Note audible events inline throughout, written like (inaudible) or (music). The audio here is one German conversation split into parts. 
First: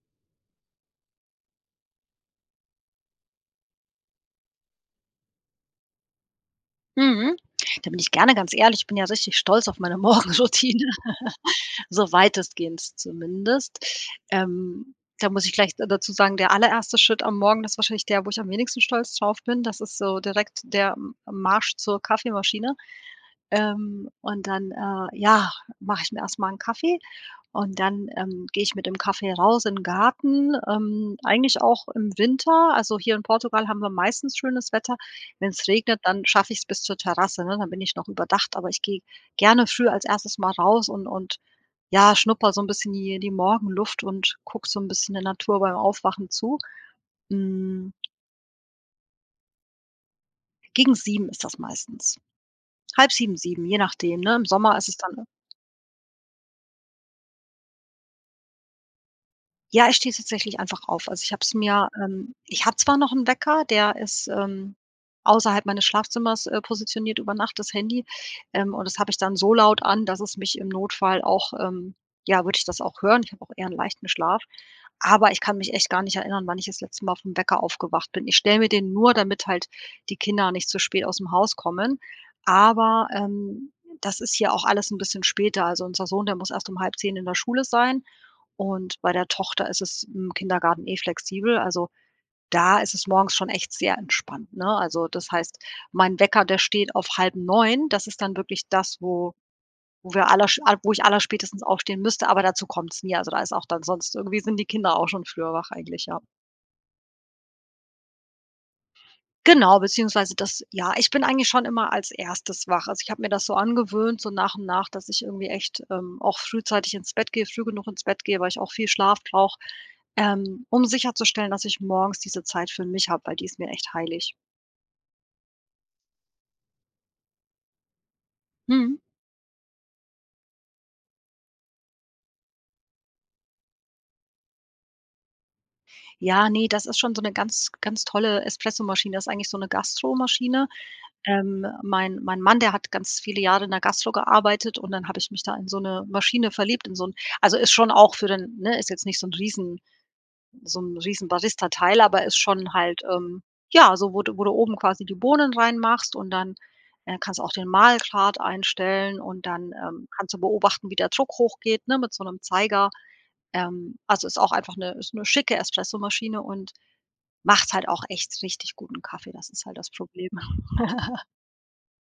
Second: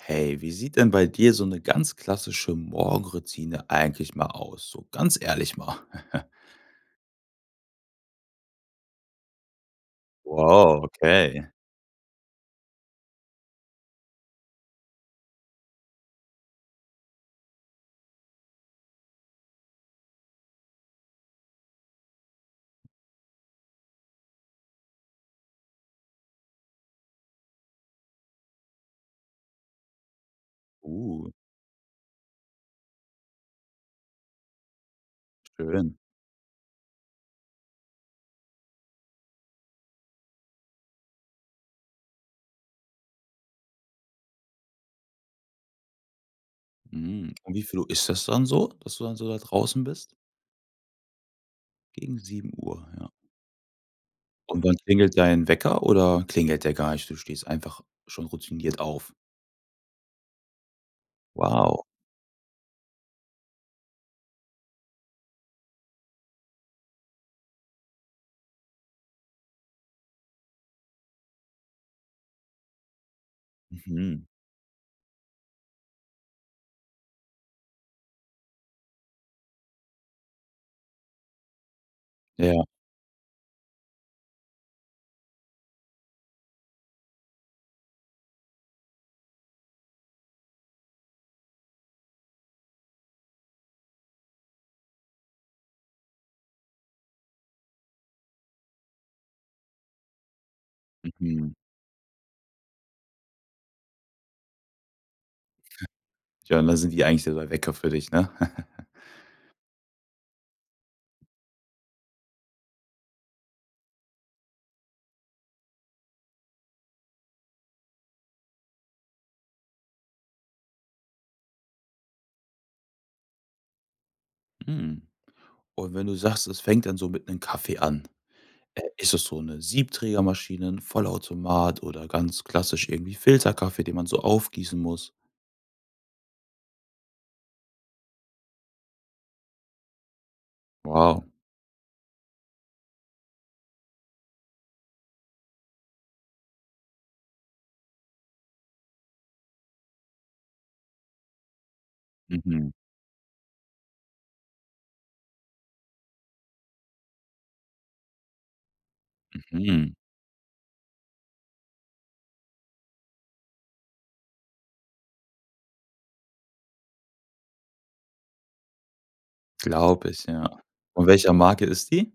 Hey, wie sieht denn bei dir so 'ne ganz klassische Morgenroutine eigentlich mal aus, so ganz ehrlich mal? (chuckles) Mhm, da bin ich gerne ganz ehrlich, ich bin ja richtig stolz auf meine Wow, Morgenroutine, (chuckles) okay. so weitestgehend zumindest. Ähm, da muss ich gleich da dazu sagen, der allererste Schritt am Morgen, das wahrscheinlich der, wo ich am wenigsten stolz drauf bin. Das ist so direkt der M Marsch zur Kaffeemaschine, ähm, und dann, äh ja, mache ich mir erst mal 'n Kaffee und dann, ähm, gehe ich mit dem Kaffee raus in den Garten, ähm, Uh. eigentlich auch im Winter. Also, hier in Portugal haben wir meistens schönes Wetter. Wenn's Schön. regnet, dann schaffe ich's bis zur Terrasse, ne, dann bin ich noch überdacht, aber ich gehe gerne früh als erstes Mal raus und und ja schnupper so 'n bisschen hier die Morgenluft und gucke so 'n bisschen der Natur beim Aufwachen zu. Mhm, um wie viel Uhr Hm ist das dann so, dass du dann so da draußen bist? Gegen 7:00 ist das Gegen meistens. 7:00, ja. 6:30, 7, je nachdem, ne, im Und wann Sommer ist es klingelt dann dein Wecker oder klingelt der gar nicht? Du stehst einfach schon routiniert auf. Ja, ich stehe tatsächlich einfach auf also ich habe es Wow. mir ähm, ich habe zwar noch 'n Wecker, der ist, ähm, außerhalb meines Schlafzimmers, äh, positioniert über Nacht das Handy, ähm, und das habe ich dann so laut an, dass es mich im Notfall auch ähm, ja, würde ich das auch hören. Ich habe auch eher 'n leichten Mhm. Schlaf, aber ich kann mich echt gar nicht erinnern, wann ich das letzte Mal auf 'n Wecker aufgewacht bin. Ich stell mir den nur, damit halt die Kinder nicht zu spät ausm Haus kommen, Ja. aber, ähm, das ist hier auch alles 'n bisschen später. Also, unser Sohn, der muss erst um 9:30 in der Schule sein und bei der Tochter ist es im Kindergarten eh flexibel also, da ist es morgens schon echt sehr entspannt, ne? Also, das heißt, mein Wecker, der steht auf 8:30, das ist dann wirklich das, wo wo wir allersch al wo ich Mhm. allerspätestens aufstehen müsste, aber dazu kommt's nie also da ist auch dann sonst irgendwie sind die Kinder auch schon früher wach eigentlich, ja. (snorts) Ja, und da sind die eigentlich so der Wecker für dich, ne? (chuckles) Genau beziehungsweise das ja, ich bin eigentlich schon immer als 1. wach. Also, ich hab mir das so angewöhnt, so nach und nach, dass ich irgendwie echt, ähm, auch frühzeitig ins Bett gehe, früh genug ins Bett gehe, weil ich auch viel Schlaf brauche, ähm, um sicherzustellen, dass ich morgens diese Zeit für mich habe, weil die ist mir echt heilig. Mhm. Und wenn du sagst, es fängt dann so mit 'nem Kaffee an, äh, Mhm. ist es so 'ne Siebträgermaschine, 'n Vollautomat oder ganz klassisch irgendwie Filterkaffee, den man so aufgießen muss? Ja, ne, das ist schon so 'ne ganz ganz tolle Espressomaschine, das ist eigentlich so 'ne Gastromaschine. Wow. Ähm, mein mein Mann, der hat ganz viele Jahre in der Gastro gearbeitet und dann habe ich mich da in so 'ne Maschine verliebt, in so 'n also, ist schon auch für den ne, ist jetzt nicht so 'n riesen so 'n riesen Barista-Teil. Aber ist schon Mhm. halt, ähm, ja, so wo du wo du oben quasi die Bohnen reinmachst und dann, äh, kannst du auch den Mahlgrad einstellen und dann, Mhm. ähm, kannst du beobachten, wie der Druck hochgeht ne, mit so 'nem Zeiger. Ähm, also, ist auch einfach 'ne ist 'ne schicke Espressomaschine und macht halt auch echt richtig guten Kaffee, das ist halt das Glaube ich, Problem. ja. Von (giggles) welcher Marke ist die?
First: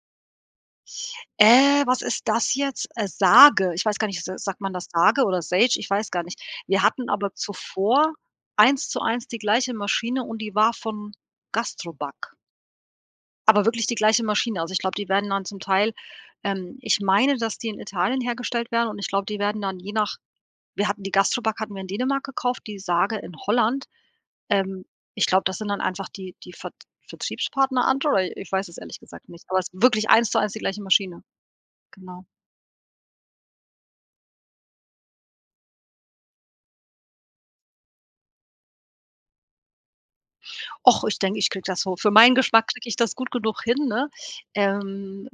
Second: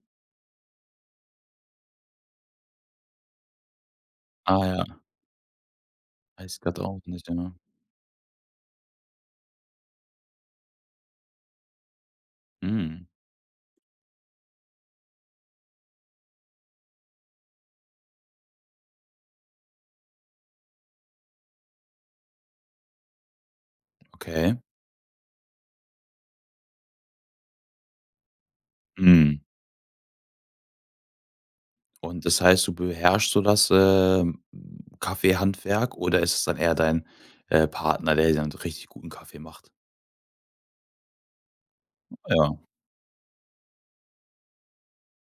Äh, was ist das jetzt? Äh, Sage, ich weiß gar nicht, s Ah sagt man das ja. Sage oder Sage ich weiß gar nicht. Weißt grad Wir auch hatten nicht aber genau? zuvor eins zu eins die gleiche Maschine und die war von GASTROBACK. Mhm. Aber wirklich die gleiche Maschine. Also, ich glaube, die werden dann zum Teil ähm, ich meine, dass die in Italien hergestellt werden und ich glaube, die werden dann je nach wir hatten die GASTROBACK hatten wir in Dänemark gekauft, die Sage in Holland. Okay. Ähm, ich glaube, das sind dann einfach die die Ver Vertriebspartner andere äh, ich weiß es ehrlich gesagt Mhm. nicht, aber es ist wirklich eins zu eins die gleiche Maschine. Genau. Und das heißt, du beherrscht so das, äh, Kaffeehandwerk oder ist es dann eher dein, äh, Partner, der dir dann so richtig guten Kaffee macht? Ach, ich denke, ich kriege das so für meinen Ja. Geschmack kriege ich das gut genug hin, ne? Ähm,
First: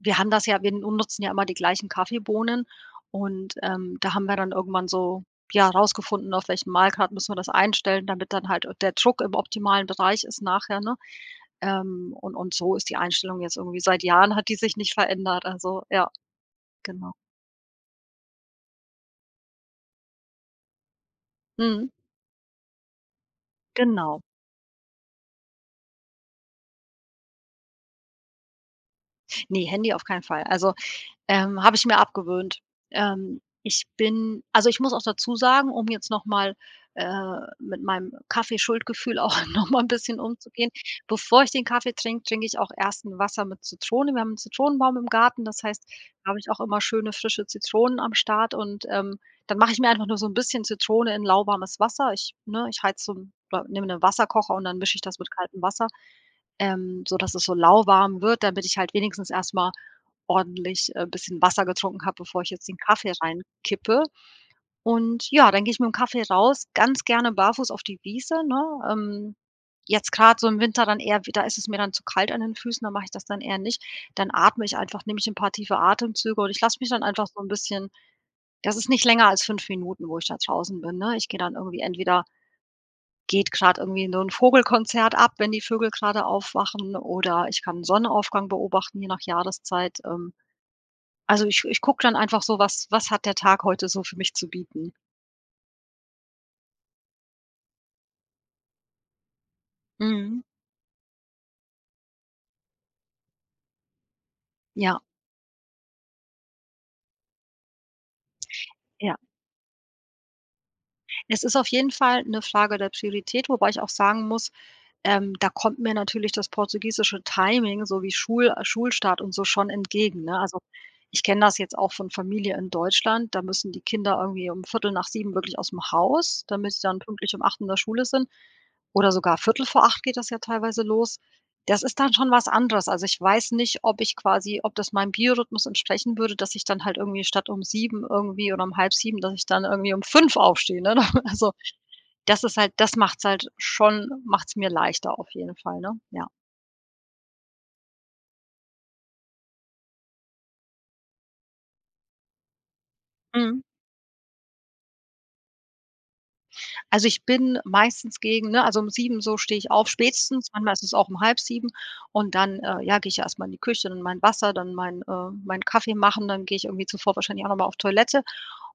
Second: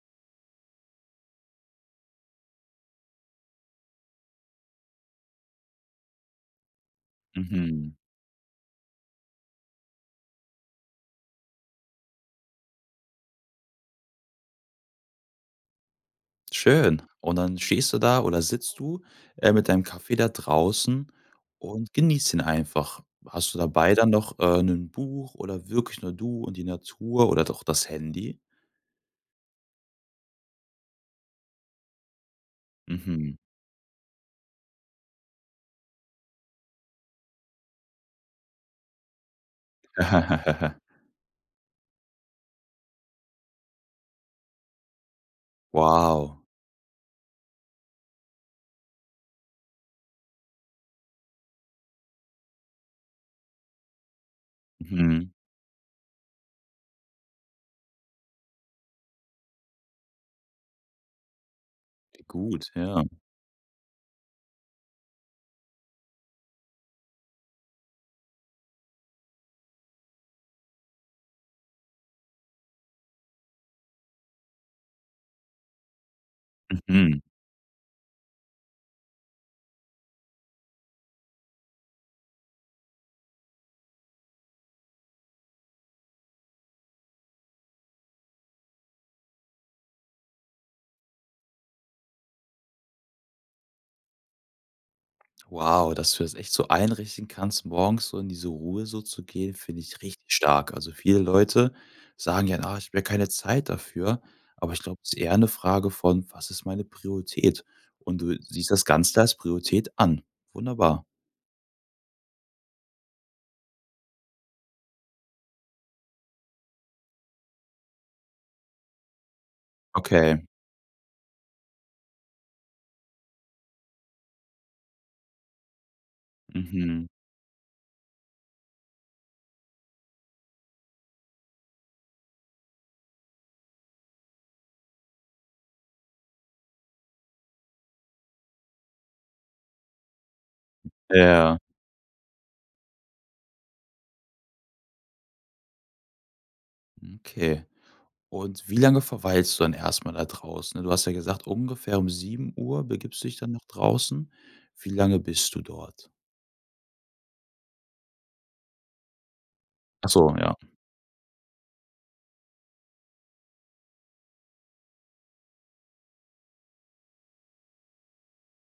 wir haben das ja wir n nutzen ja immer die gleichen Kaffeebohnen und, ähm, da haben wir dann irgendwann so, ja, rausgefunden, auf welchen Mahlgrad müssen wir das Mhm. einstellen, damit dann halt, äh, der Druck im optimalen Bereich ist nachher, ne? Ähm, und und so ist die Einstellung jetzt irgendwie seit Jahren hat die sich nicht verändert, also ja, Schön. genau. Und dann stehst du da oder sitzt du, äh, mit deinem Kaffee da draußen Mhm. und genießt ihn einfach. Hast du dabei dann Genau. noch, äh, 'nen Buch oder wirklich nur du und die Natur oder doch das Handy? Ne, Handy auf keinen Fall also, ähm, habe ich mir abgewöhnt. Mhm. Ähm, ich bin also ich muss auch dazusagen, um jetzt nochmal, äh, mit meinem Kaffee-Schuldgefühl auch noch mal 'n bisschen umzugehen. (laughs) Bevor ich den Kaffee trinke, trinke ich auch erst 'n Wasser mit Zitrone. Wir haben 'n Zitronenbaum im Garten, das heißt, da habe Wow. ich auch immer schöne, frische Zitronen am Start und, ähm, dann mache ich mir einfach nur so 'n bisschen Zitrone in lauwarmes Wasser. Ich ne, ich heize so 'n oder nehme 'nen Wasserkocher und dann mische ich das mit Mhm. kaltem Wasser, ähm, sodass es so lauwarm wird, damit ich halt wenigstens erst mal ordentlich, äh, bisschen Wasser getrunken habe, bevor ich jetzt Gut, den ja. Kaffee reinkippe. Und ja, dann gehe ich mit dem Kaffee raus, ganz gerne barfuß auf die Wiese, ne? Ähm, jetzt grad so im Winter dann eher wieder ist es mir dann zu kalt an den Füßen, dann mache ich das dann eher nicht. Dann atme ich einfach, nehme ich 'n paar tiefe Atemzüge und ich lasse mich dann Mhm. einfach so 'n bisschen das ist nicht länger als 5 Minuten, wo ich da draußen bin, ne? Ich gehe dann irgendwie entweder geht grad irgendwie so 'nen Vogelkonzert ab, wenn die Vögel gerade aufwachen oder ich kann Sonnenaufgang beobachten je nach Jahreszeit. Ähm, also ich ich gucke dann einfach so: Was was hat der Tag heute so für mich zu bieten? Wow, dass du das echt so einrichten kannst, morgens so in diese Ruhe so zu gehen, finde ich richtig Mhm. stark. Also viele Leute sagen ja: „Ah, ich habe ja keine Zeit dafür“, aber ich glaube, Ja. das ist eher 'ne Frage von: „Was ist meine Priorität?“ Und du siehst das Ja. Ganze als Priorität an. Wunderbar. Es ist auf jeden Fall 'ne Frage der Priorität, wobei ich auch sagen muss, ähm, da kommt mir natürlich das portugiesische Timing sowie Schul äh, Schulstart und so schon entgegen, ne? Okay. Also, ich kenne das jetzt auch von Familie in Deutschland, da müssen die Kinder irgendwie um 7:15 wirklich ausm Haus, damit sie dann Mhm. pünktlich um 8:00 in der Schule sind oder sogar 7:45 geht das ja teilweise los. Das ist dann schon was anderes. Also ich weiß nicht, ob ich quasi ob das meinem Biorhythmus entsprechen würde, dass ich dann halt irgendwie statt um 7:00 irgendwie oder um 7:30, dass ich dann irgendwie um 5:00 aufstehe, ne oder oder so? Ja. Das ist halt das macht's halt schon macht's mir leichter auf jeden Fall, ne? Ja. Okay. Und wie lange verweilst du dann erst mal da draußen? Ne, du hast ja gesagt, ungefähr um 7:00 begibst du dich dann nach Mhm. draußen. Wie lange bist du dort? Also, ich bin meistens gegen, ne also um 7:00 so stehe ich auf, Ach so, spätestens, ja. manchmal ist es auch um 6:30 und dann, äh ja, gehe ich erst mal in die Küche, dann mein Wasser, dann mein äh, meinen Kaffee machen, dann gehe ich irgendwie zuvor wahrscheinlich auch noch mal auf Toilette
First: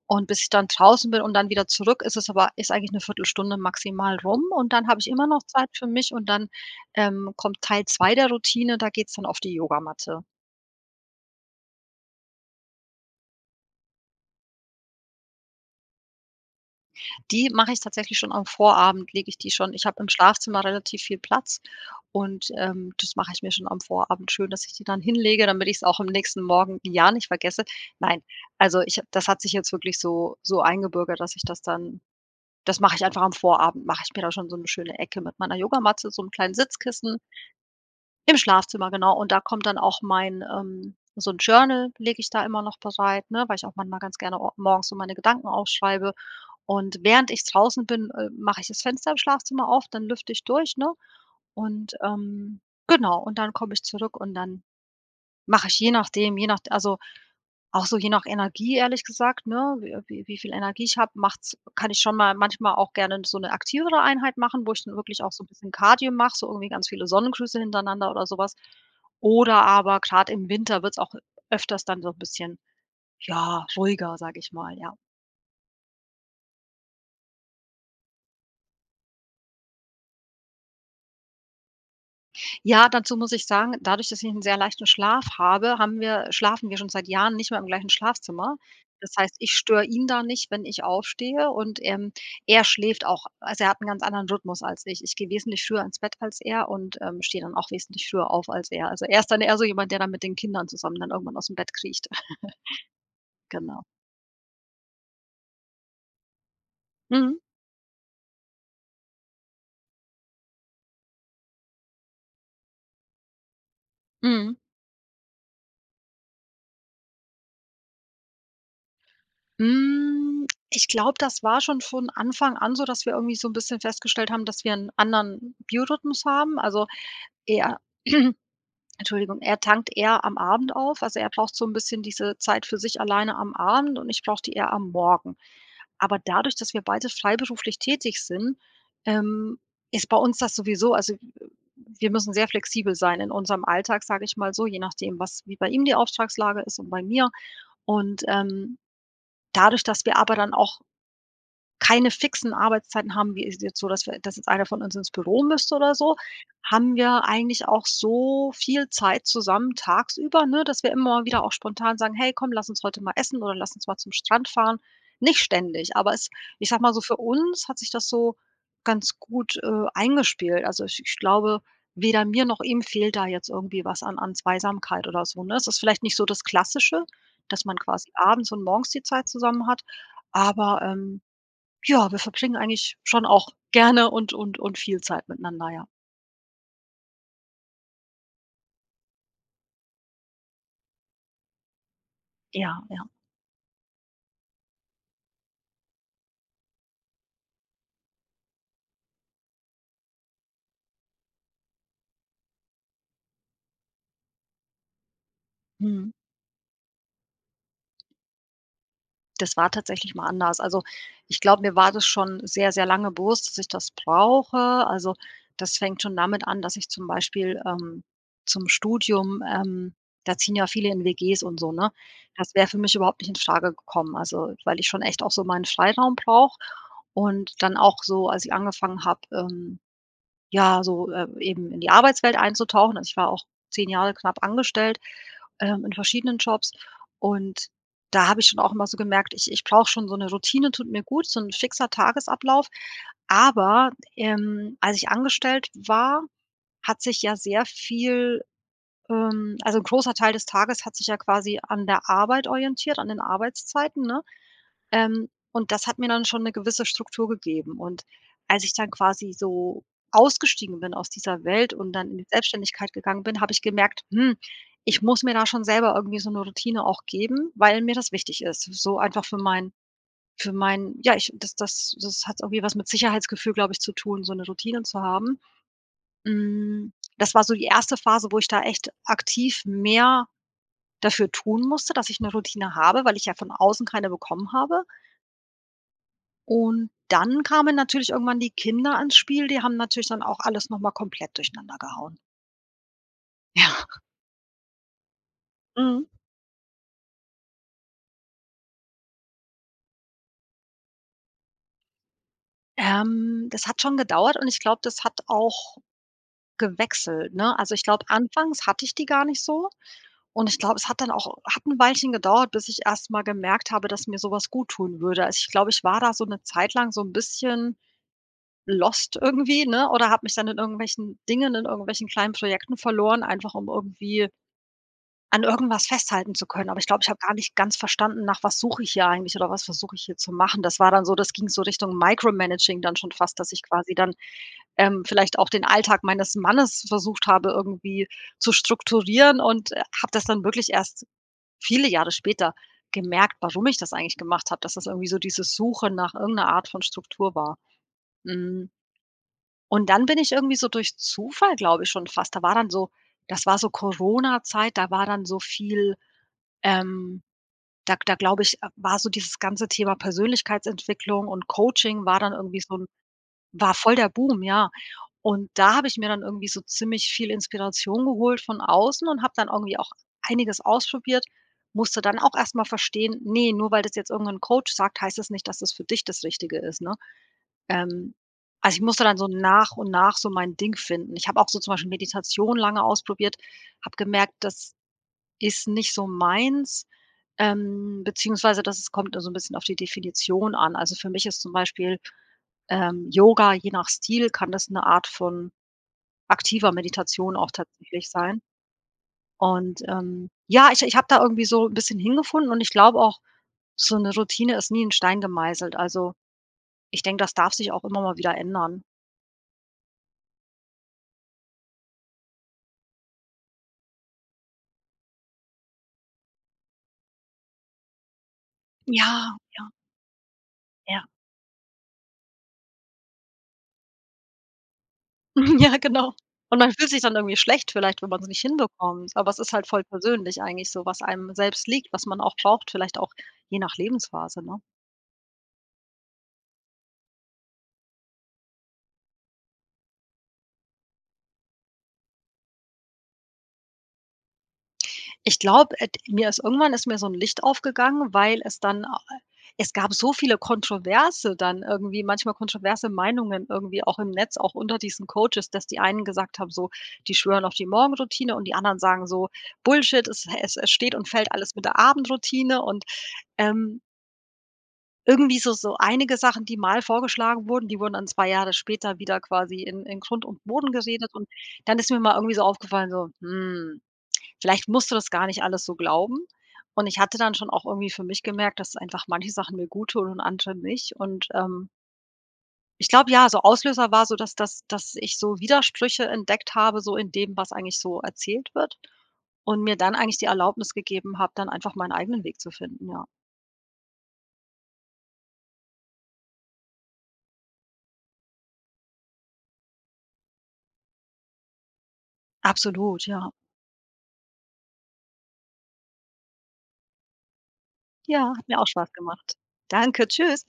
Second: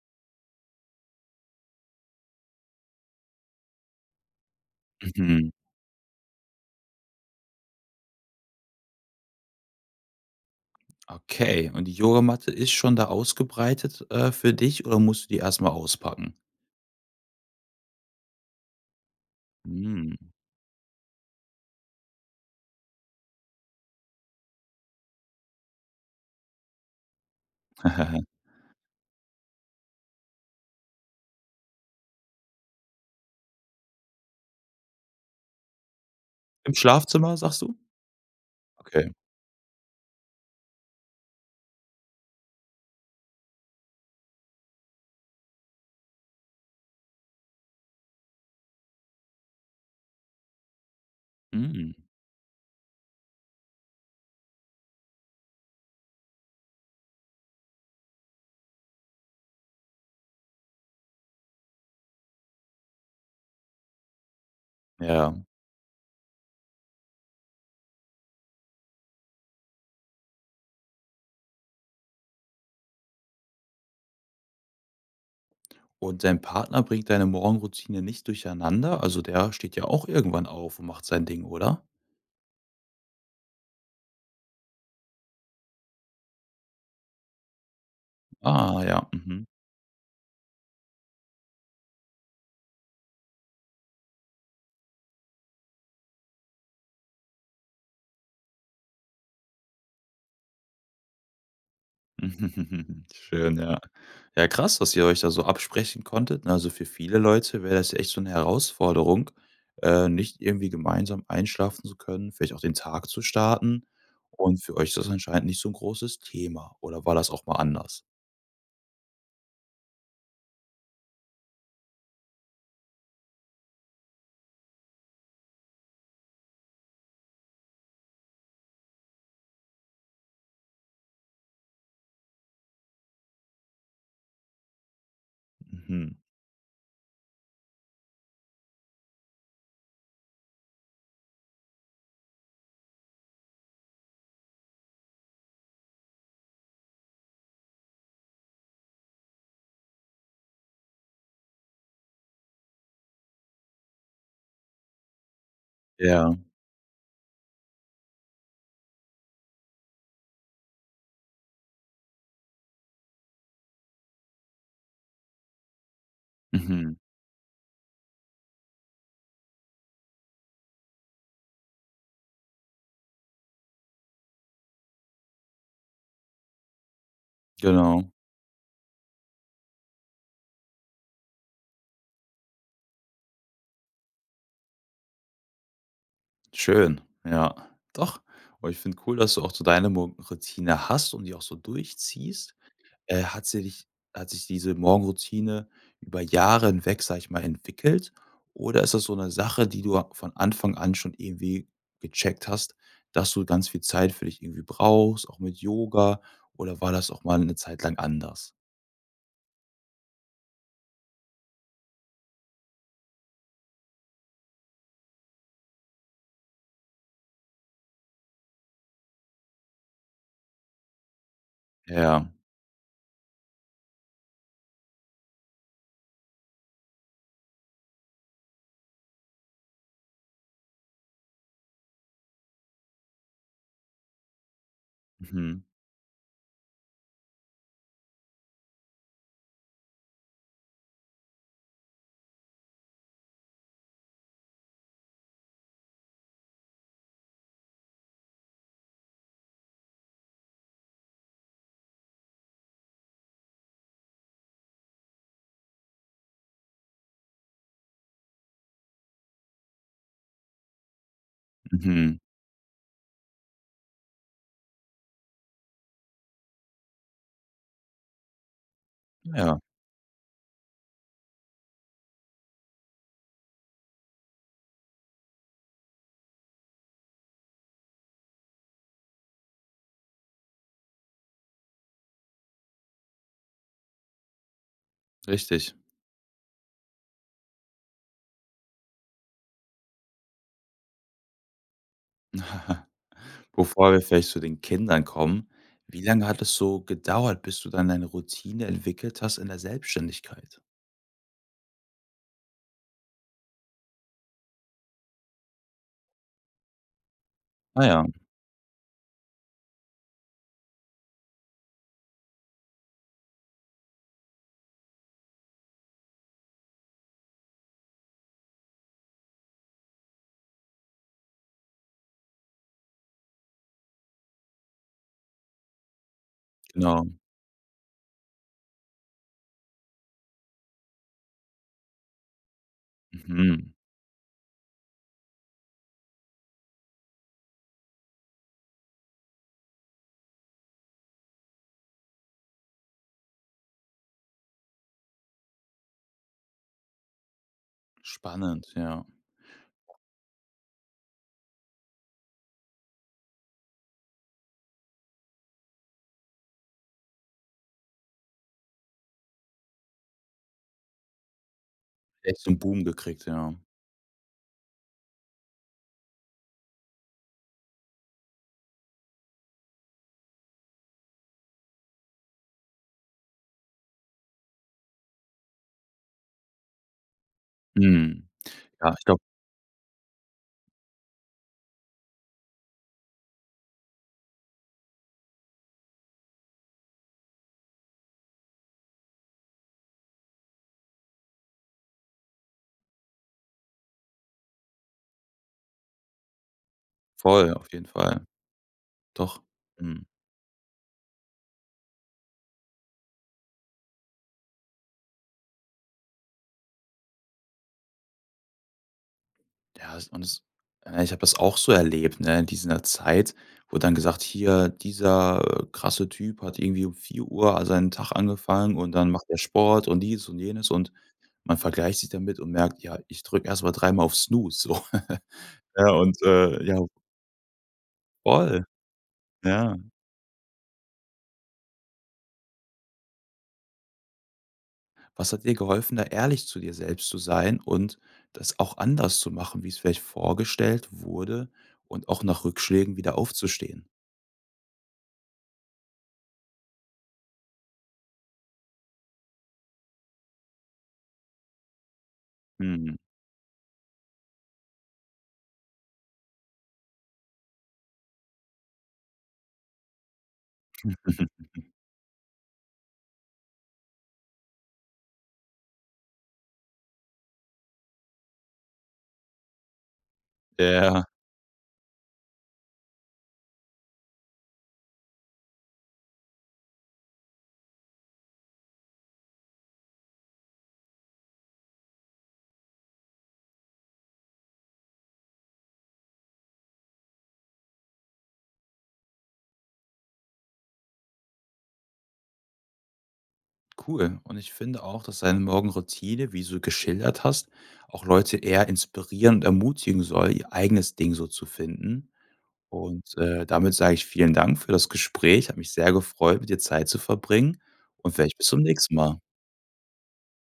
und bis ich dann draußen bin und dann wieder zurück, ist es aber ist eigentlich ne Viertelstunde maximal rum und dann habe ich immer noch Mhm. Zeit für mich und dann, ähm, kommt Teil 2 der Routine, da geht's dann auf die Yogamatte. Okay und die Yogamatte ist schon da ausgebreitet, äh, für dich oder musst du die erstmal auspacken? Die mache ich tatsächlich schon am Vorabend lege ich die schon ich hab im Mhm. Schlafzimmer relativ viel Platz und, ähm, das mache ich mir schon am Vorabend schön, dass ich die dann hinlege, damit ich's auch am nächsten Morgen ja nicht vergesse. Nein, (giggles) also ich ha das hat sich jetzt wirklich so so eingebürgert, dass ich das dann das mache ich einfach am Vorabend, mache ich mir da schon so 'ne schöne Ecke mit meiner Yogamatte, so 'n kleinen Im Sitzkissen Schlafzimmer sagst du? im Schlafzimmer, Okay. genau, und da kommt dann auch mein ähm, so 'n Journal lege ich da immer noch bereit, ne, weil ich auch manchmal ganz gerne o morgens so meine Gedanken aufschreibe und während ich draußen bin, äh, mache ich das Fenster im Schlafzimmer auf, dann lüfte ich durch, ne? Und Mhm. ähm, genau und dann komme ich zurück und dann mache ich je nachdem, je nachde also auch so je nach Energie ehrlich gesagt, ne, wi wi wie viel Energie ich habe, macht's kann ich schon mal manchmal auch gerne so 'ne aktivere Einheit machen, wo ich dann wirklich auch so Ja. 'n bisschen Kardio mache, so irgendwie ganz viele Sonnengrüße hintereinander oder sowas oder aber grad im Winter wird's auch öfters dann so 'n bisschen, ja, ruhiger, sage ich mal, ja. Und dein Partner bringt deine Morgenroutine nicht durcheinander? Also der steht ja auch irgendwann auf und macht sein Ding, oder? Ja, dazu muss ich sagen, dadurch, dass ich 'n sehr leichten Schlaf habe, haben wir schlafen wir schon seit Jahren nicht mehr im gleichen Schlafzimmer. Ah ja, Das heißt, mhm. ich störe ihn da nicht, wenn ich aufstehe und, ähm, er schläft auch also er hat 'n ganz anderen Rhythmus als ich. Ich gehe wesentlich früher ins Bett als er und, ähm, stehe dann auch wesentlich früher auf als er. Also, er ist dann eher so jemand, der dann mit den Kindern zusammen dann irgendwann aus dem Bett kriecht. (chuckles) (chuckles) Schön, ja. Genau. Ja, krass, dass ihr euch da so absprechen konntet, ne? Also, für viele Mhm. Leute wär das echt so 'ne Herausforderung, äh, nicht irgendwie gemeinsam einschlafen zu können, vielleicht auch den Tag zu starten. Mhm. Und für euch ist das anscheinend nicht so 'n großes Thema oder war das auch mal anders? Hm, ich glaube, das war schon von Anfang an so, dass wir irgendwie so 'n bisschen festgestellt haben, dass wir 'n anderen Biorhythmus haben, also er (clears throat) Entschuldigung er tankt eher am Abend auf. Also er braucht so 'n bisschen diese Zeit für sich alleine am Abend und ich brauche die eher am Morgen. Mhm. Aber dadurch, dass wir beide freiberuflich tätig sind, ähm, ist bei uns das sowieso also wir müssen sehr flexibel sein in unserem Alltag, sage ich mal so, je nachdem, was wie bei ihm die Auftragslage ist und bei mir und, ähm, dadurch, dass wir aber dann auch keine fixen Arbeitszeiten haben, wie ist jetzt so, dass wir das jetzt einer von uns ins Büro müsste oder so, Ja. haben wir eigentlich auch so viel Zeit zusammen, tagsüber, ne, dass wir immer wieder auch spontan sagen: „Hey komm, lass uns heute mal essen oder lass uns mal zum Strand fahren.“ Nicht ständig, aber es ich sage mal Mhm. so, für uns hat sich das so ganz gut, äh, eingespielt. Also, ich ich glaube, weder mir noch ihm fehlt da jetzt irgendwie was an an Zweisamkeit oder so, ne? Es ist vielleicht nicht so das Klassische, dass man Genau. quasi abends und morgens die Zeit zusammen hat, aber, ähm ja, wir verbringen eigentlich schon auch gerne und und und viel Zeit miteinander, ja. Schön, ja doch. Und ich finde cool, dass du auch so deine Morgenroutine hast und die auch so durchziehst. Ja, ja. Äh, hat sich hat sich diese Morgenroutine über Jahre hinweg, sage ich mal, entwickelt oder ist das so 'ne Sache, die du a von Anfang an schon irgendwie gecheckt hast, dass du ganz viel Zeit für dich irgendwie brauchst, auch mit Mhm. Yoga oder war das auch mal 'ne Zeit lang anders? Das war tatsächlich mal anders. Also, ich glaube, mir war das schon sehr, sehr lange bewusst, dass ich das brauche. Also, das fängt schon damit an, dass ich zum Beispiel, ähm, zum Studium ähm, da ziehen ja viele in WGs und so, ne? Ja. Das wäre für mich überhaupt nicht infrage gekommen, also weil ich schon echt auch so meinen Freiraum brauche und dann auch so, als ich angefangen habe, ähm ja, so, äh eben in die Arbeitswelt einzutauchen. Also, ich war auch 10 Jahre knapp angestellt, Mhm. ähm, in verschiedenen Jobs, und da habe ich schon auch immer so gemerkt: „Ich ich brauche schon so 'ne Routine tut mir gut, so 'n fixer Tagesablauf“, aber, ähm, als ich angestellt war, hat sich ja sehr viel, ähm also 'n großer Teil des Tages hat sich ja quasi an der Arbeit orientiert, an den Arbeitszeiten, ne? Ähm, und das hat mir dann schon 'ne gewisse Struktur gegeben, und als ich dann quasi so ausgestiegen bin aus dieser Welt und dann in Mhm. die Selbstständigkeit gegangen bin, habe ich gemerkt: „Hm, ich muss mir da schon selber irgendwie so 'ne Routine auch geben, weil mir das wichtig ist“, so einfach für Ja. meinen für meinen ja ich, das das das hat irgendwie was mit Sicherheitsgefühl, glaube ich, zu tun, so 'ne Routine zu haben. Hm, das war so die 1. Phase, wo ich da echt aktiv mehr dafür tun musste, dass ich 'ne Routine habe, weil ich ja von außen keine bekommen habe. Richtig. Und dann kamen natürlich irgendwann die Kinder ins Spiel, die haben natürlich dann auch alles noch mal komplett durcheinander gehauen. (chuckles) Ja. Bevor wir vielleicht zu den Kindern kommen. Wie Mhm. lange hat es so gedauert, bis du dann deine Routine entwickelt hast in der Selbstständigkeit? Ähm, das hat schon gedauert, und ich glaube, das hat auch gewechselt, ne? Also, Ah ich ja. glaube, anfangs hatte ich die gar nicht so ,und ich glaube es hat dann auch hat 'n Weilchen gedauert, bis ich erst mal gemerkt habe, dass mir sowas guttun würde. Also, ich glaube, ich war da so 'ne Zeit lang so 'n bisschen lost irgendwie, ne, oder hab mich dann in irgendwelchen Dingen in irgendwelchen kleinen Projekten verloren, einfach um irgendwie an irgendwas festhalten zu können. Aber ich glaube, ich Genau. habe gar nicht ganz verstanden, nach was suche ich hier eigentlich, oder was versuche ich hier zu machen. Das war dann so das ging so Richtung Micro Managing dann schon fast, dass ich Mhm. quasi dann, ähm, vielleicht auch den Alltag meines Mannes versucht habe, irgendwie zu strukturieren und habe das dann wirklich erst viele Jahre später gemerkt, warum ich das eigentlich gemacht habe, dass das irgendwie so dieses Suchen nach irgend 'ner Art von Struktur war. Mhm. Spannend, ja. Und dann bin ich irgendwie so durch Zufall, glaube ich, schon fast da war dann so das war so Coronazeit, da war dann so viel ähm, da da glaube ich, äh, war so dieses ganze Thema Persönlichkeitsentwicklung und Coaching war dann Echt so 'n irgendwie so 'n Boom gekriegt, ja. war voll der Boom, ja. Und da habe ich mir dann irgendwie so ziemlich viel Inspiration geholt von außen und habe dann irgendwie auch einiges ausprobiert, musste dann auch erst mal verstehen: „Ne, nur weil das jetzt irgendein Coach sagt, heißt das nicht, dass das für dich das Richtige ist,“ ne? Ähm, Mhm. also, ich Ja, musste ich dann glaube so nach und nach so mein Ding finden. Ich habe auch so zum Beispiel Meditation lange ausprobiert, habe gemerkt, das ist nicht so meins, ähm, beziehungsweise das kommt immer so 'n bisschen auf die Definition an. Also für mich ist zum Beispiel ähm, Yoga, je nach Stil, kann das 'ne Art von aktiver Meditation auch Voll, auf jeden tatsächlich Fall. sein. Doch. Und, Mhm. ähm, ja, ich ich habe da irgendwie so 'n bisschen hingefunden und ich glaube auch, so 'ne Routine ist nie in Stein gemeißelt. Also, ich denke, das darf sich auch immer mal wieder ändern. Ja es und es äh, ich habe das auch so erlebt, ne? In dieser Zeit, wurde dann gesagt: „Hier, dieser, äh, krasse Typ hat irgendwie um 4:00 al seinen Tag angefangen und dann macht Ja, der ja. Sport und dies und jenes“, und Ja. man vergleicht sich damit und merkt: „Ja, ich drücke erst mal dreimal auf Snooze, so.“ (chuckles) Mhm. Ja, Ja genau. und, Und äh, man ja fühlt sich dann irgendwie schlecht vielleicht, wenn man's nicht Voll. hinbekommt, aber es ist halt Ja. voll persönlich eigentlich so, was einem selbst liegt, was man auch braucht, vielleicht auch je nach Lebensphase, ne? Was hat dir geholfen, da ehrlich zu dir selbst zu sein und das auch anders zu machen, wie's vielleicht vorgestellt wurde und auch nach Rückschlägen wieder aufzustehen? Ich glaube, ed mir ist irgendwann ist mir so 'n Licht aufgegangen, weil es dann a äh es gab so viele Kontroverse dann irgendwie, manchmal kontroverse Mhm. Meinungen irgendwie auch im Netz, auch unter diesen Coaches, dass die einen gesagt haben, so, die schwören auf die Morgenroutine und die anderen sagen so: „Bullshit, es hä es es steht und fällt alles mit (giggles) der Abendroutine“, und, ähm irgendwie so so einige Sachen, die mal vorgeschlagen wurden, die wurden dann 2 Jahre später wieder quasi in in Grund und Boden Ja. geredet und dann ist mir mal irgendwie so aufgefallen, so: „Hm, vielleicht musst du das gar nicht alles so glauben“, und ich hatte dann schon auch irgendwie für mich gemerkt, dass einfach manche Sachen mir guttun und andere nicht und, ähm ich glaube, ja, so Auslöser war so, dass dass dass ich so Widersprüche entdeckt habe, so in dem, was eigentlich so erzählt wird und mir dann eigentlich die Erlaubnis gegeben habe, dann einfach meinen eigenen Weg zu finden, ja. Cool und ich finde auch, dass deine Morgenroutine, wie so geschildert hast, auch Leute eher inspirieren und ermutigen soll, ihr eigenes Ding so zu finden. Absolut, Und, ja. äh, damit sage ich vielen Dank für das Gespräch. Hat mich sehr gefreut, mit dir Zeit zu verbringen und Ja, vielleicht bis hat mir zum auch Spaß nächsten Mal. gemacht. Danke, tschüss.